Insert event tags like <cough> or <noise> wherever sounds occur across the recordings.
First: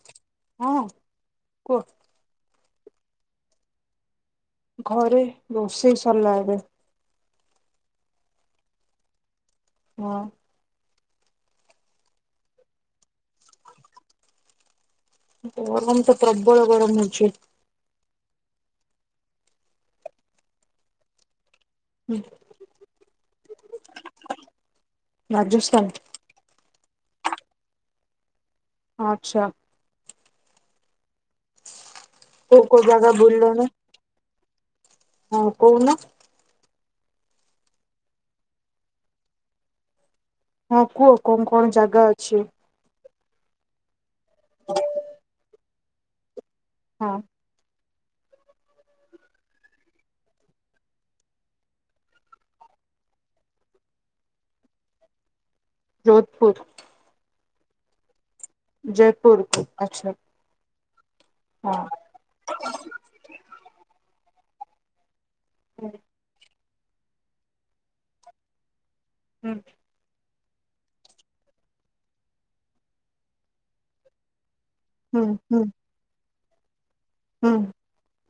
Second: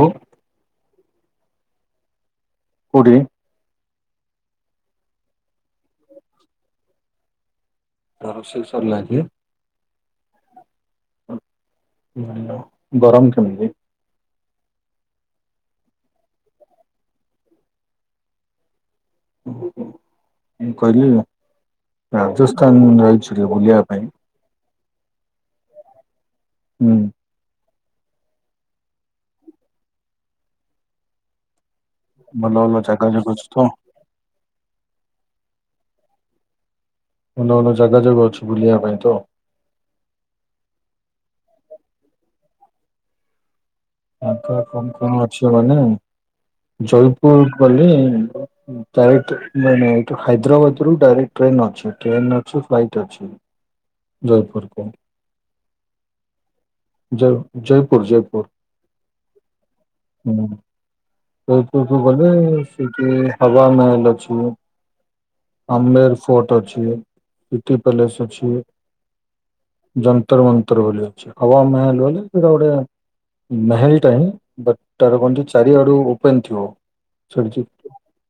ଓ ହଁ କୁଅ। କୋଉଠି? ଘରେ ରୋଷେଇ ସରିଲା ଏବେ। ତ ରୋଷେଇ ସରଲା କି? ହଁ। ଉଁ ଗରମ କେମିତି? ଗରମ ତ ପ୍ରବଳ ଗରମ ହଉଚି। ମୁଁ କହିଲି ରାଜସ୍ଥାନ ଯାଇଛ ଟି ବୁଲିବା ପାଇଁ? ରାଜସ୍ଥାନ। ହୁଁ। ଆଚ୍ଛା। ଭଲ କୋଉ ଭଲ କୋଉ ଜାଗା ଯାକ ଅଛି ତ ବୁଲିଲଣି? ହଁ କହୁନ। ଭଲ ଭଲ ଜାଗା ଜାଗ ଅଛି ବୁଲିବା ପାଇଁ ତ। ହଁ କୁହ କଣ କଣ ଜାଗା ଅଛି? ଆଙ୍କର କଣ କଣ ଅଛି ମାନେ ହଁ ଜୟପୁର ବୋଲି ଉଁ ଡାଇରେକ୍ଟ ମାନେ ଏଇଠୁ ହାଇଦ୍ରାବାଦରୁ ଡାଇରେକ୍ଟ ଟ୍ରେନ୍ ଅଛି, ଟ୍ରେନ ଅଛି ଫ୍ଲାଇଟ୍ ଅଛି। ଜୟପୁରକୁ। ଯୋଧପୁର। ଜୟ ଜୟପୁର ଜୟପୁର। ଜୟପୁର ଆଚ୍ଛା। ହୁଁ ସେଇଥୁକୁ ହଁ ଗଲେ ସେଠି ହାୱାମେହେଲ ଅଛି। ଆମେର ଫୋର୍ଟ ଅଛି। ସିଟି ପ୍ୟାଲେସ ଅଛି। ହୁଁ ଜନ୍ ତନ୍ତ୍ର ମନ୍ତ୍ରର ବୋଲି ଅଛି ଆଉ ଆମେ ହେଲୁ ବୋଲି ସେଟା ଗୋଟେ ମେହେଲଟା ହିଁ ବେ ହୁଁ ତାରକନ୍ତି ହୁଁ ଚାରିଆଡୁ ଓପେନ ଥିବ ହୁଁ ସେଠୀ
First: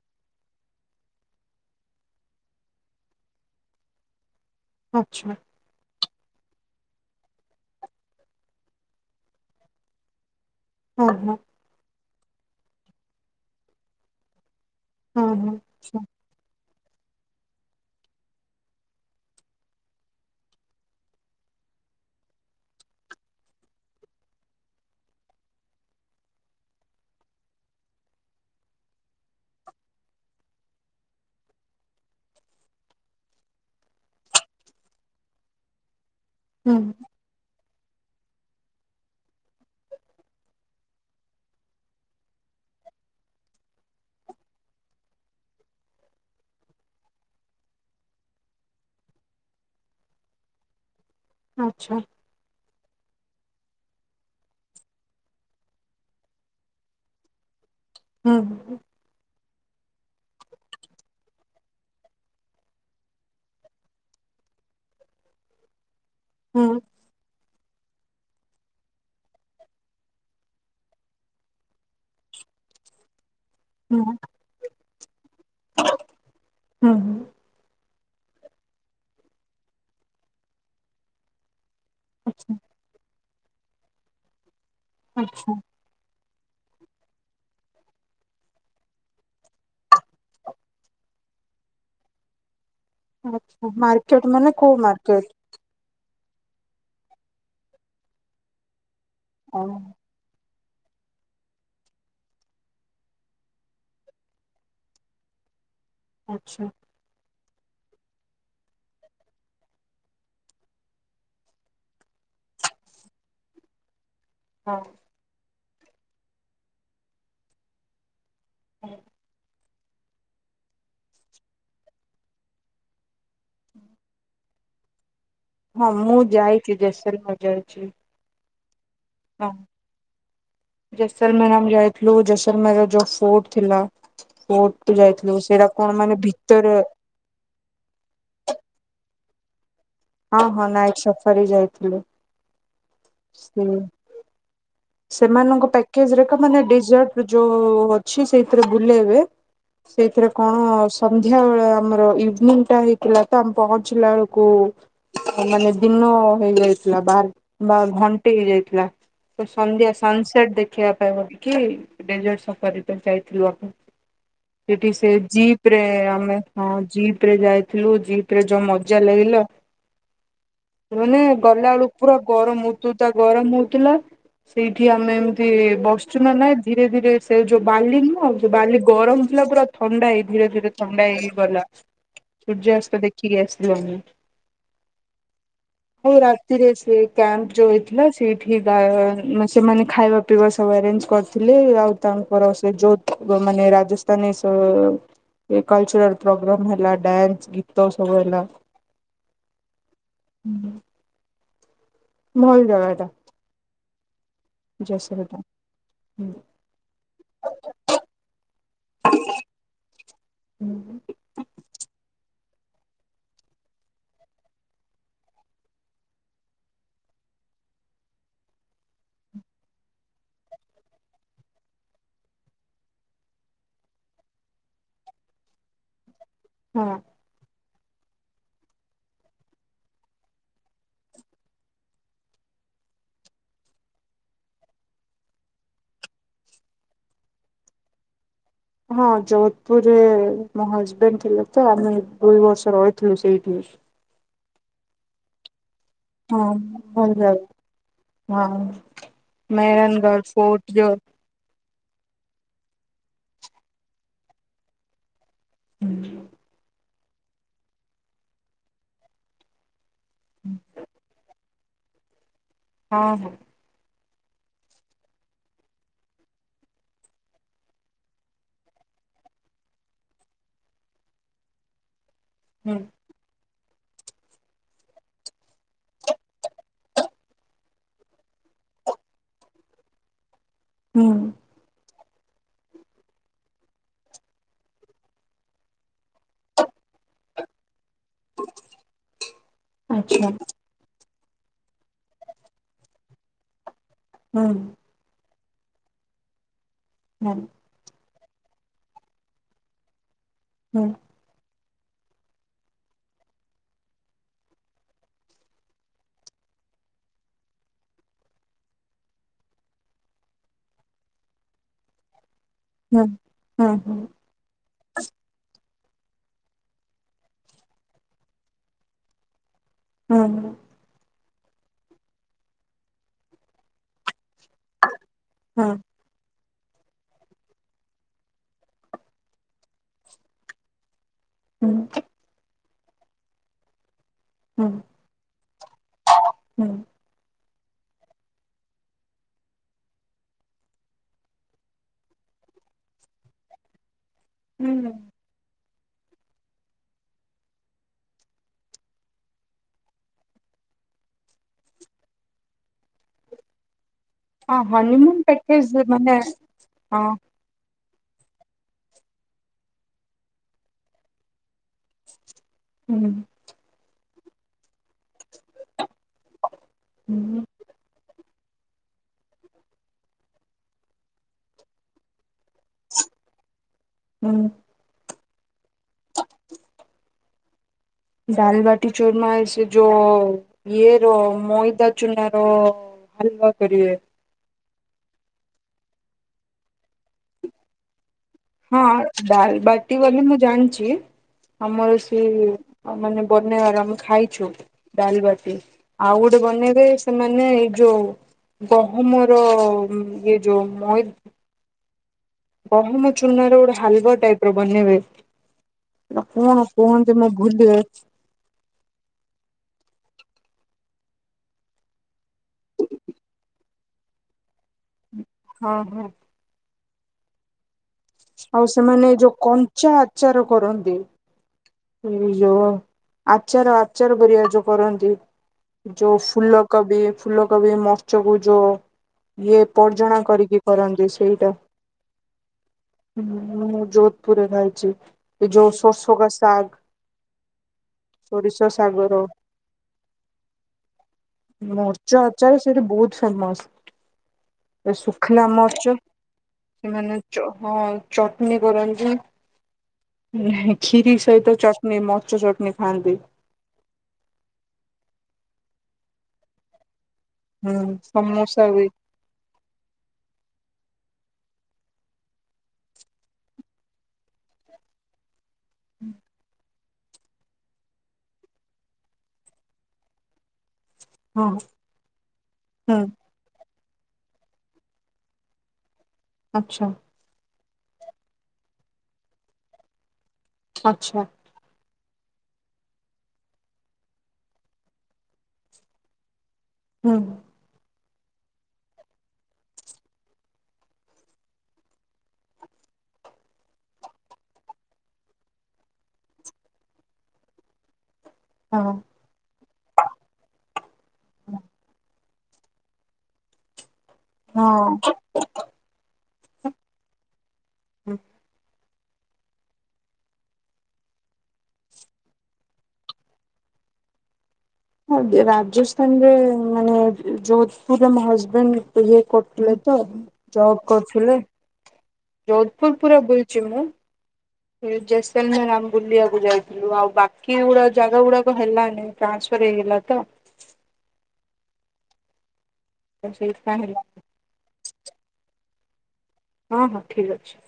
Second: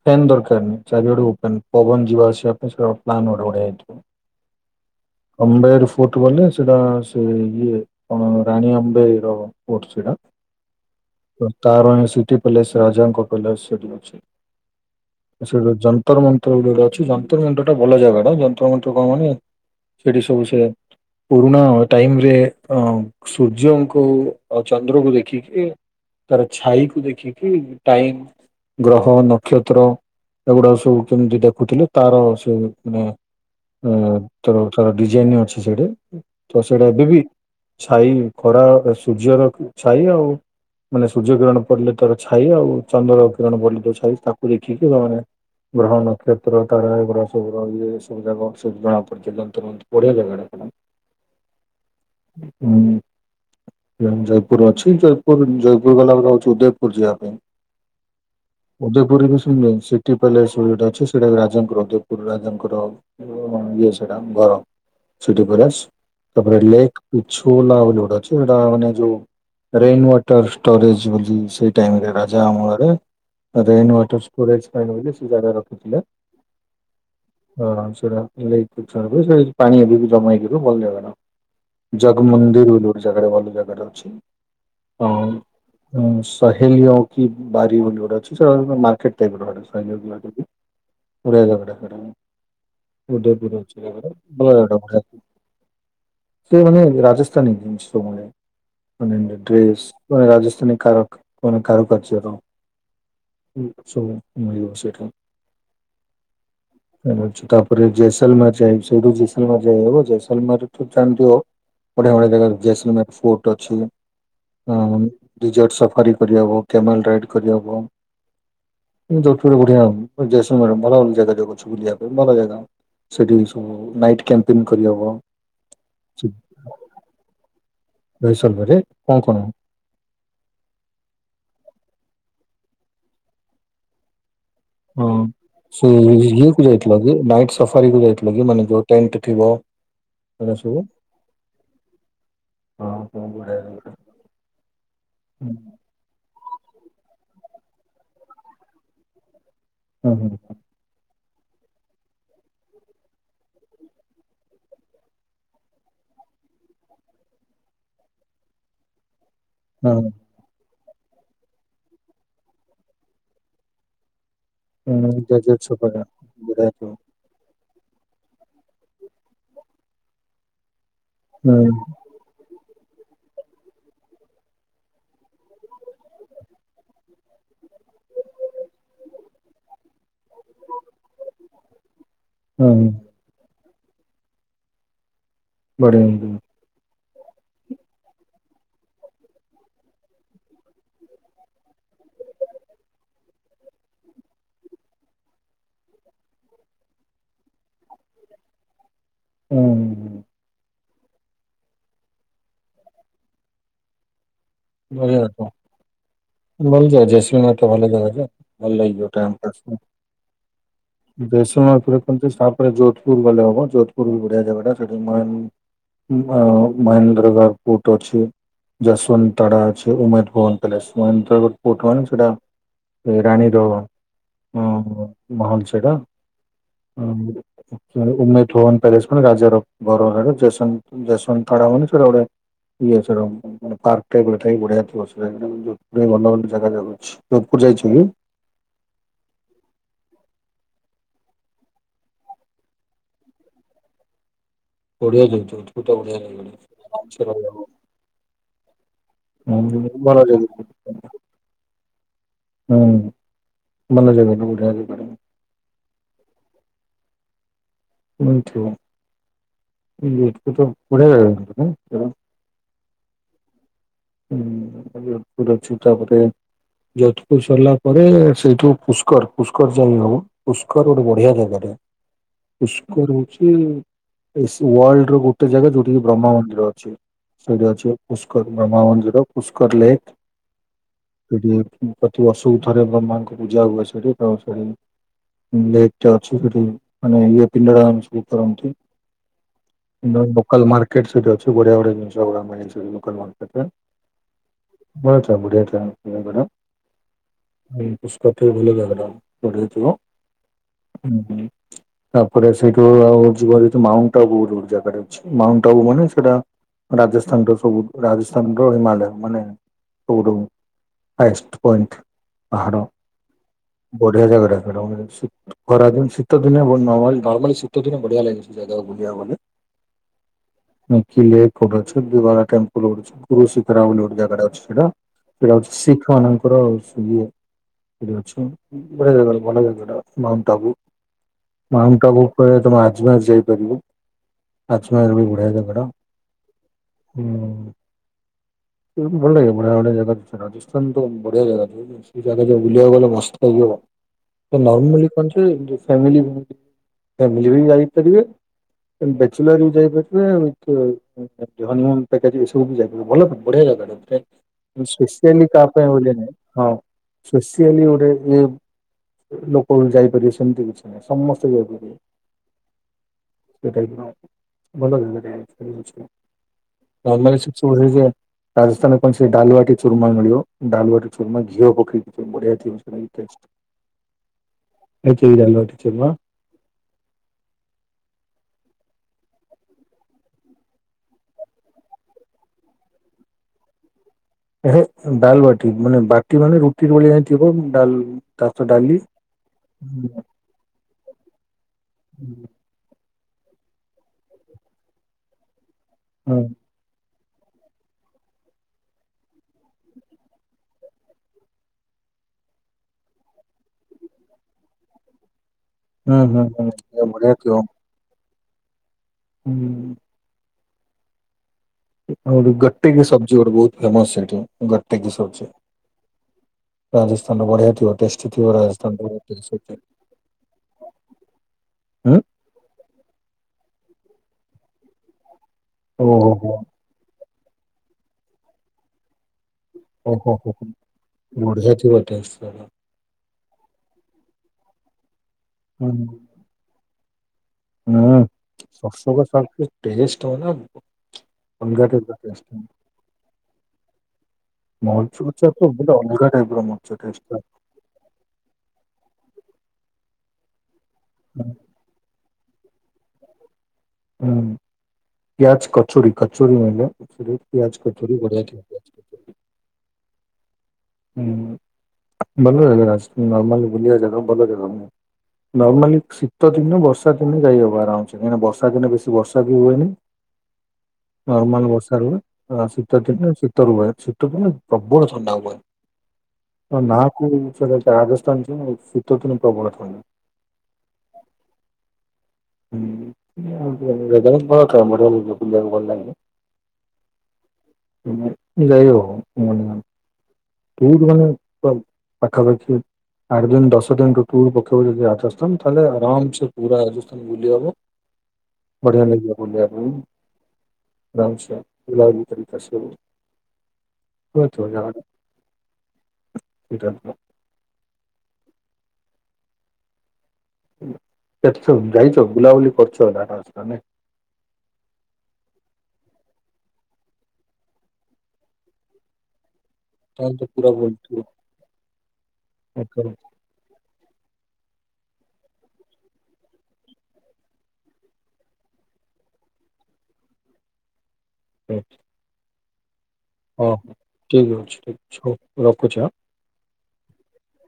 ଫ୍ୟାନ୍ ଦରକାରନି ଚାରିଆଟେ ଓପେନ୍ ପବନ ଯିବା ଆସିବା ପାଇଁ ସେ ପ୍ଲାନ୍ ଗୋରା ହେଇଥିବ। ଆଛା। ଅମ୍ବେର ଫୋର୍ଟ ଗଲେ ସେଟା ସେ ଇଏ କଣ ରାଣୀ ଅମ୍ବେର କୋଉଠି ସେଟା? ହଁ ହୁଁ। ତ ତାର ସିଟି ପ୍ୟାଲେସ୍ ରାଜାଙ୍କ ପ୍ୟାଲେସ ସେଠି ଅଛି ହଁ ହଁ ସେଠି ଆଛା ଯନ୍ତର ମନ୍ତ ତୋର ଯୋଉଟା ଅଛି ଯନ୍ତ୍ର ମନ୍ତ ଟା ଭଲ ଜାଗା ଟ ଯନ୍ତ୍ର ମନ୍ତ କଣ କହନି ମାନେ ସେଠି ସବୁ ସେ ପୁରୁଣା ଟାଇମ ରେ ଅ ସୂର୍ଯ୍ୟଙ୍କୁ ଓ ଚନ୍ଦ୍ରକୁ ଦେଖିକି ତାର ଛାଇ କୁ ଦେଖିକି ଟାଇମ ଗ୍ରହ ନକ୍ଷତ୍ର ଏଗୁଡା ସବୁ କେମିତି ଦେଖୁଥିଲେ ତାର ସେ ମାନେ ଆ ତୋର ତାର ଡିଜାଇନ ଅଛି ସେଇଟି ତ ହୁଁ ସେଇଟା ଏବେବି ଛାଇ ଖରା ସୂର୍ଯ୍ୟର ଛାଇ ଆଉ ମାନେ ସୂର୍ଯ୍ୟ କିରଣ ପଡିଲେ ତାର ଛାଇ ଆଉ ଚନ୍ଦ୍ର କିରଣ ବୋଲି ଛାଇ ତାକୁ ଦେଖିକିା ସେମାନେ ଗ୍ରହଣ କ୍ଷେତ୍ର ତାର ଏଗୁରା ସବୁ ରହିଲେ ଇଏ ସବୁ ଜାଗା ସବୁ ଜଣାପଡିଯିବ ଯନ୍ତନ୍ତ ବଡିଆ ଯାଗାଟା ସେଟା। ଆଛା। ହୁଁ ଜୟପୁର ଅଛି ଜୟପୁର ଜୟପୁର ଗଲାବେଳ ଅଛି ଉଦୟ ଜିବା ପାଇଁ ହୁଁ ହୁଁଁ। ଉଦୟପୁର ବି ସିଟି ପ୍ୟାଲେସ୍ଟା ଅଛି ସେଟା ରାଜାଙ୍କର ଉଦୟପୁର ରାଜାଙ୍କ ଇଏ ସେଟା ଘର ଷ୍ଟି ପରେଶ୍ ହୁଁ ଲେଟ୍। ଇଛୁ ବୋଲି ନା ହେଟା ମାନେ ଯୋଉ ରେନ୍ ୱାଟର ଷ୍ଟ ରେଜ୍ ବୋଲି ସେ ଟାଇମ ରେ ରାଯା ଅମଳରେ ରେନ ହୁଁ ୱର ଷ୍ଟରେଜ ପାଇନେ ବୋଲି ସେ ଜାଗାରଖିଥିଲେ। ହୁଁ ହୁଁ। ହଁ ସେଇଟା <inaudible> ସେ ପାଣି ଏ ବେବୀ ଜମା ହେଇକିବି ଭଲ ଜାଗାର ଆଚ୍ଛା ଜଗମନ୍ଦିର ବୋଲି ଗୋଟେ ଜାଗା ଭଲ ଜାଗାରେ ଅଛି ଆଛା। ହଁ। ହେଲିଅ କି ବାରି ବୋଲି ଗୋଟେ ଅଛି ସେ ମାର୍କେଟ୍ ଟାଇପ ଗଟେହେ ଵଡିଆ ଜାଗାଟା ସେଟା ଉଦୟ ଆଚ୍ଛା ଅଛି ତାପରେ ମାର୍କେଟ ମାନେ କୋଉ ବଡ ଭାଇ। ମାର୍କେଟ ସେ ମାନେ ରାଜସ୍ଥାନୀ ଜିନିଷ ତଳେ ମାନେ ହଁ ଡ୍ରେସ ରାଜସ୍ଥାନୀ କାରକ କଣ କାରୁକାର୍ଯ୍ୟର ସବୁ ମିଳିବ ସେଇଠୁ। ଆଛ। ଅ ତାପରେ ଜେସଲମାର ଯାଇ ସେଇଠୁ ଜେସଲମାର ଯାଇ ହବ ଜେସଲମାର ତୁ ଜାଣିଥିବ ବଢିଆ ବଢ଼ିଆ ଜାଗ ଜସମି ଫୋର୍ଟ ଅଛି। ହଁ ରଜର୍ଟ ସାଫାରୀ କରିହବ କେମଲଟା ରାଇଡ କରିହବ। ଯୋୁର ବଢିଆ ସମୟ ଭଲ ଭଲ ଜାଗା ଯାଉଛ ବଲି ପାଇଁ ଭଲ ଜାଗା ସେଇଠି ସବୁ ନାଇଟ୍ କ୍ୟାମ୍ପିଙ୍ଗ୍ କରିହେବ ହଁ ମୁଁ ଯାଇଛି ଜସର ମା ଯାଇଛି ବା ଆଏଇ ସମୟ ରେ ହଁ। <unintelligible> ଆମେ ଯାଇଥିଲୁ ଜସଲମେର ଯୋଉ ଫୋର୍ଟ ଥିଲା ଫୋର୍ଟ ହଁ। ଯାଇଥିଲୁ ସେଇଟା ସେ କଣ ମାନେ ଇଏ କୁ ଭିତରେ ଯାଇଥିଲ ନାଇଟ୍ ସଫାରୀ କୁ ଯାଇଥିଲ କି ମାନେ ଯୋଉ ଟେଣ୍ଟ ଥିବ। ହଁ ଏରା ହଁ ସବୁ। ନାୟକ ସଫର ଯାଇଥିଲୁ। <unintelligible> <unintelligible> <inaudible> ସେମାନଙ୍କ ପ୍ୟାକେଜ୍‌ ରେ ମାନେ ଡେଜର୍ଟ ଯୋଉ ଅଛି ସେଇଥିରେ ବୁଲେଇବେ ସେଇଥିରେ କଣ ଆଉସ୍ ସନ୍ଧ୍ୟା ବେଳେ ଆମର ଇଭିନିଂ ଟାଇମ୍ ହେଇଥିଲା ତ ଆମେ ପହଞ୍ଚିଲା ବେଳକୁ ମାନେ ଦିନ ହେଇଯାଇଥିଲା ବାର୍ ବା ଘଣ୍ଟେ ହେଇଯାଇଥିଲା ତ ସନ୍ଧ୍ୟା ହଁ ସନ୍ସେଟ ଦେ ଖିଆ ପିଆ କରିକି <unintelligible> ସେଠି ସେ ହୁଁ ଜେଜେ ଜିପ୍ ପ୍ରେ ଛକରେ ଆମେ ହଁ ବଢିଆ ଥିବ। ଜିପ୍ ଜିପ୍ ରେ ଯାଇଥିଲୁ ଜିପ୍ ରେ ଯୋଉ ମଜା ଲାଗିଲା ମାନେ ହୁଁ ଗଲା ବେଳକୁ ପୁରା ଗରମ୍ ଉଦୁଉଦା ଗରମ୍ ହୋଉଥିଲା। ସେଇଠି ଆମେ ଏମିତି ବସଛୁ ନା ନାଇଁ ଧୀରେ ଧୀରେ ସେ ଯୋଉ ବାଲି ନୁହଁ ଆଉ ଯୋଉ ବାଲି ଗରମ୍ ଥିଲା ପୁରା ଥଣ୍ଡା ହେଇ ଧୀରେ ଧୀରେ ଥଣ୍ଡା ହେଇ ହେଇ ଗଲା। <inaudible> ସୂର୍ଯ୍ୟା ଅସ୍ତ ଦେଖିକି ଆସିଲୁ ଆମେ ବଢିଆ ହୋଉ ହୁଁ ରାତିରେ ସେ କ୍ୟାମ୍ପ ଯୋଉ ହେଇଥିଲା ସେଇଠି ସେମାନେ ଖାଇବା ପିଇବା ସବୁ ଆରେଞ୍ଜ କରିଥିଲେ ଆଉ ତମେ ପୁରା ସୂର୍ଯ୍ୟ ଉଦୟ ରାଜସ୍ଥାନ ଏ କଲଚରାଲ୍ ପ୍ରୋଗ୍ରାମ୍ ହେଲା ଡ୍ୟାନ୍ସ ଗୀତ ସବୁ ହେଲା। ହୁଁ। ହୁଁ। ନାଇଁ ଅଲଗା କଥା। ବଢିଆ ଟା। ତ। ଭଲ ଯା ଜେସମିନା ତ ଭଲ ଜାଗାଜେ ଭଲ ଲାଗିବ ଟାଇମ ପାସ୍ ପାଇଁ। ଜେସିନୀ ତାପରେ ଯୋଧପୁର ଗଲେ ହବ ଯୋଧପୁର ବି ବଢିଆ ଜାଗା ଟା ସେଠି ନୂଆ ଅ ମହେନ୍ଦ୍ର ଗର ପୋର୍ଟ ଅଛି ଯଶବନ୍ତ ତ ଅଛି ଉମେଦ ଭବନ ପ୍ୟାଲେସ୍ ଉମେ ପୋର୍ଟ ମାନେ ସେଟା ରାଣୀର ଉଁ ହୁଁ <unintelligible> ଉମେଦ ହଁ। ଭବନ ପ୍ୟାଲେସ ମାନେ ରାଜାର ଘର ଜେଶ୍ବନ୍ତ୍ ଜେସନ୍ତଡା ମାନେ ସେଟା ଗୋଟେ <unintelligible> <unintelligible> ହଁ ଯୋଧପୁରରେ ମୋ ହଜବେଣ୍ଡ ଥିଲେ ତ ଆମେ ଦୁଇ ବର୍ଷ ରହିଥିଲୁ ସେଇଠି। ହଁ ଭଲ ଜାଗା <unintelligible> ହଁ ହୁଁ ମିଳେନି ବୋ ଭଲ ଜାଗା ସୁଟ୍ ଯୋ ହୁଁ ଭଲ ଜାଗା। <unintelligible> ହୁଁ। ମିଠୁ। <unintelligible> ବଢିଆ ଜାଗାଟା ନା ହଁ ହଁ। ହୁଁ ପୁରା ଛୋଟା ଫୋଟା। ଯୋଧପୁର ସରିଲା ପରେ ସେଇଠୁ ପୁଷ୍କର ପୁଷ୍କର ଯାଇ ହବ। ପୁଷ୍କର ଗୋଟେ ବଢ଼ିଆ ଜାଗାଟେ ହୁଁ ପୁଷ୍କର ହୋଉଚି ଏ ସି ୱାର୍ଲଡ ର ଗୋଟେ ଜାଗା ଯୋଉଠିି ବ୍ରହ୍ମା ମନ୍ଦିର ଅଛି ସେଇଠି ଅଛି ପୁଷ୍କରି। ବ୍ରହ୍ମା ମନ୍ଦିର ପୁଷ୍କର୍ ଲେକ୍। ହୁଁ। ସେଠି ପ୍ରତି ବର୍ଷକୁ ଥରେ ବ୍ରହ୍ମାଙ୍କ ପୂଜା ହୁଏ ସେଠି ଦଶରେ ଲେଟେ ଟା ଅଛି ସେଠି ମାନେ ଇଏ ପିଲା ଆମେ ସବୁ କରନ୍ତି ବହୁ ଆଚ୍ଛା ଲୋକାଲ ମାର୍କେ ସଇଟି ସେଇଟି ଅଛି ବଢିଆ ବଢିଆ ଜିନିଷ ସବୁ ଲୋକାଲ ମାର୍କେଟରେ। ହୁଁ। <inaudible> ହୁଁ। ହଁ ପୁଷ୍କର ଟେ ଭଲ ଜାଗାଟେ ବଢିଆ ଥିବ। ହୁଁ। ହୁଁ ହୁଁ। ତାପରେ ସେଇଠୁ ଆଉ ଯିବା ମାଉଣ୍ଟ ଆବୁ ବୋଲି ଗୋଟେ ଜାଗାରେ ଅଛି ମାଉଣ୍ଟ ଆବୁ ମାନେ ସେଇଟା ରାଜସ୍ଥାନ ର ସବୁ ରାଜ ସମ୍ରୋ ହି ମାଳୟ ମାନେ ଟୁଡ଼ୁ ହାଇଏଷ୍ଟେ ପଏଣ୍ଟେ। ପାହାଡ଼ ବଢିଆ ଜାଗାଟା ଡାଉନୁରେ ଅଛି। ଖଦିନ ଶୀତ ଦିନେ ନର୍ମୀ ଶୀତ ଦିନେ ବଢିଆ ଲାଗେ ସେ ଜାଗାକୁ ବୁଲିବାକୁ ଗଲେ। ହୁଁ ହୁଁ। ମି ଲେକ୍ ଗୋଟେ ଅଛି ବିରଳା ଟେମ୍ପୁଲ ଆଛି ଗୁରୁ ଶିଖରା ବୋଲିଗୋଟେ ଜାଗାଟେ ଅଛି ସେଠି। ସେଟା ଶିଖ ମାନଙ୍କର ଆଉ ସବୁ ସେଇଟି ଅଛି ବଢିଆ ଜାଗା ଭଲ ଜାଗାଟା ମାଉଣ୍ଟୁ ଆବୁ। ମାଉଣ୍ଟୁ ଆବୁ କହିଲେ ତମେ ଆଜମେର ଯାଇପାରିବ ଆଛା। <inaudible> ଦୁରୁକୁ ଭଲଲାଗେ ବଢିଆ ବଢିଆ ଜାଗା ସେରା। ପାକିସ୍ତାନ ତ ବଢିଆ ଜାଗା ସେ ଜାଗା ଯେ ବୁଲିବାକୁ ଗଲେ ମସ୍ତ ହେଇଯିବତ ନର୍ମାଲି ପଛେ ଯେ ଫାମିଲୀ ଫାମିଲୀବି ଯାଇପାରିବେ। ବ୍ୟାଚଲର ବି ଯାଇପାରିବେ ଏଥିରେ ହନୀମୁନୁ ପ୍ୟାକେଜ୍ ଏସବୁ ଯାଇପାରିବେ। ଭଲତ ବଢିଆ ଜାଗାଟା ମୁଁ ସ୍ପେଶିଆଲି କା ପାଇଁ ଓରି ନୁ ହେଁ। ସ୍ପେସ୍ୟଲି ଗୋଟେ ଇଏ ଲୋକ ବି ଯାଇପାରିବେ ସେମିତି କିଛି ନାହିଁ ସମସ୍ତେ ଯାଇପାରିବେ। ହୁଁ। ଭଲ ଅଛୁ? ସିଘ୍ର ଯା। ରାଜସ୍ଥାନ କଣ ସେ ଡାଲବାଟି ଚୁର୍ମା ମିଳିବ ଡାଲବାଟି ଚୁମା ଘିଅ ପକେଇକି ବଢିଆ ଥିବ ସେଥିରେ। ରିକ୍ୱେଷ୍ଟେ। ହୁଁ। ଖେଚଡି ଡାଲବାଟି ଚୁର୍ମା। ଡାଲ ବାଟି ଚୂରୁମା ସେ ଯୋ ଇଏ ର ମଇଦା ଚୁନାର। ହାଲୋ କରିବେ। ଏହେ ଡାଲ୍ ବାଟି ମାନେ ବାଟି ମାନେ ରୁଟିର ଭଳିଆ ଥିବ ଡାଲ ତା ସହିତ ହଁ ଡାଲି ଡାଲ ବାଟି ବୋଲି ହୁଁ ମୁଁ ଜାଣିଛି ଆମର ସିଏ ମାନେ ବନେଇବାର ଆମେ ଖାଇଛୁ ଡାଲ ବାଟି ଆଉ ଗୋଟେ ହୁଁ ବନେଇବେ ସେମାନେ ଏଇ ଯୋଉ ଗହମର ଇଏ ଯୋଉ ମଇ ଗହମ ଚୁନ ର ଗୋଟେ ହାଲବା ଟାଇପ ର ବନେଇବେ <unintelligible> ହୁଁ କଣ ହୁଁ ଏ କୁହନ୍ତି ମୁଁ ବଢିଆ ଭୁଲି ହୁଁଁ। ଆଉ <unintelligible> ସବଜି ଗୋଟେ ବହୁତ ଫେମସ ସେଇଠି <unintelligible> ହଁ ହଁ। ରାଜସ୍ଥାନ ର ବଢଆ ଥିବା ଟେଷ୍ଟ ଥିବ ଆଉ ସେମାନେ ଯୋଉ କଞ୍ଚା ଆଚାର କରନ୍ତି ହୁଁ ଏଇ ଯୋଉ ଆଚାର ଆଚାର ପରଆ ଯୋଉ କରନ୍ତି। ଯୋଉ ଓହୋ ହୋ ଫୁଲକୋବି ଫୁଲକୋବି <unintelligible> ଇଏ ପର୍ଜଣା ଓହୋ ହୋ କରିକି ହୋ କରନ୍ତି ସେଇଟା ବଢିଆ ଥିବ ଟେଷ୍ଟ ତାର। ହୁଁଁ ମୁଁ ଯୋଧପୁରରେ ଖାଇଛି ଏ ଯୋ ସୋରଷଗା ଶାଗ ସୋରିଷ ଶାଗର ହୁଁ <unintelligible> ଟେଷ୍ଟ ଅଲଗା ଟାଇପ୍ ର ମୋର୍ଚ ଟେଷ୍ଟ। ଆଚାର ସେଠି ବହୁତ ଫେମସ ମରିଚ ଶୁଖିଲା ଗୁଚା ତ ଗୋଟେ ଅଲଗା ଟାଇପ୍ ର ମରିଚ ଟେଷ୍ଟ ଥାଏ। <unintelligible> ହଁ ଚଟନ କରନ୍ତି କ୍ଷୀରି ସହିତ ଚଟନି ମୋଚ ଚଟଣି ଖାଆନ୍ତି। ହୁଁ ପ୍ୟାଜ୍ କଚୁରି କଚୁରି ମଲେ କଚୁରୀ ପଆଜ୍ ହୁଁ କଚୁରି ବଢ଼ିଆ ସମୋସା ବି ଲାଗେ ହୁଁ ଭଲ ଭଲ ଜାଗା ଅଛି ନର୍ମଲି ବୁଲିବା ଜାଗା <unintelligible> ନର୍ମାଲି ଶୀତ ଦିନ ବର୍ଷା ଦିନେ ଯାଈହବ ବା କାହିଁକି ବର୍ଷା ଦିନ ବେଶୀ ବର୍ଷା ବି ହୁଏନି। ହଁ ନର୍ମାଲ ବର୍ଷା ରୁହେ ଶୀତ ହୁଁ ଦିନେ ଶୀତ ରୁହେ ଶୀତ ଦିନେ ପ୍ରବଳ ଥଣ୍ଡା ହୁଏ। ଆଚ୍ଛା ନା କ ରାଜସ୍ଥାନ ଶୀତ ଦିନ ପ୍ରବଳ <unintelligible> ଆଚ୍ଛା। <unintelligible> ବଢ଼ିଆ ବୁଲିବାକୁ ଭଲ ଲାଗେ। ହୁଁ। ଯାଇ ହବ। କୋଉଠୁ ମାନେ ପଖାପାଖି ଆଠ ଦିନ ଦଶ ଦିନ ଟ ପକେଇବ ଯଦି ରାଜସ୍ଥାନ ତାହଲେ ଆରାମ ସେ ପୁରା ରାଜସ୍ଥାନ ବୁଲି ହଁ। ବଢିଆ ଲାଗିବ। ବୁଲିବା ପାଇଁ <unintelligible> <unintelligible> ହଁ <unintelligible> <unintelligible> ଯାଇଛ ବୁଲାବୁଲି କରୁଛ <unintelligible> ରାଜସ୍ଥାନରେ ମାନେ ଯୋଧପୁରରେ ହଜବେଣ୍ଡ ଇଏ <unintelligible> ଥିଲେ ତ ତାହେଲେ ପୁରା ଜବ ବୁଲିଥିବ। କରୁଥିଲେ ହଁ ଯୋଧପୁର ପୁରା ବୁଲଛି ମୁଁ। ଜେସେଲ ମେରାମ ବୁଲିବାକୁ ଯାଇଥିଲୁ ଆଉ ବାକି ଗୁଡା ଜାଗା ଗୁଡାକ ହେଲାନି। ଟ୍ରାନ୍ସଫର୍ ହେଇଗଲା ତ। ହୁଁ। ହଁ ସେଇଥିପାଇଁ ହଁ ହେଲା ଠିକ୍ ଅଛି ଠିକ୍ ଅଛି ହଉ ରଖୁଛି ଆଁ। ହଁ ହଁ ଠିକ୍ ଅଛି।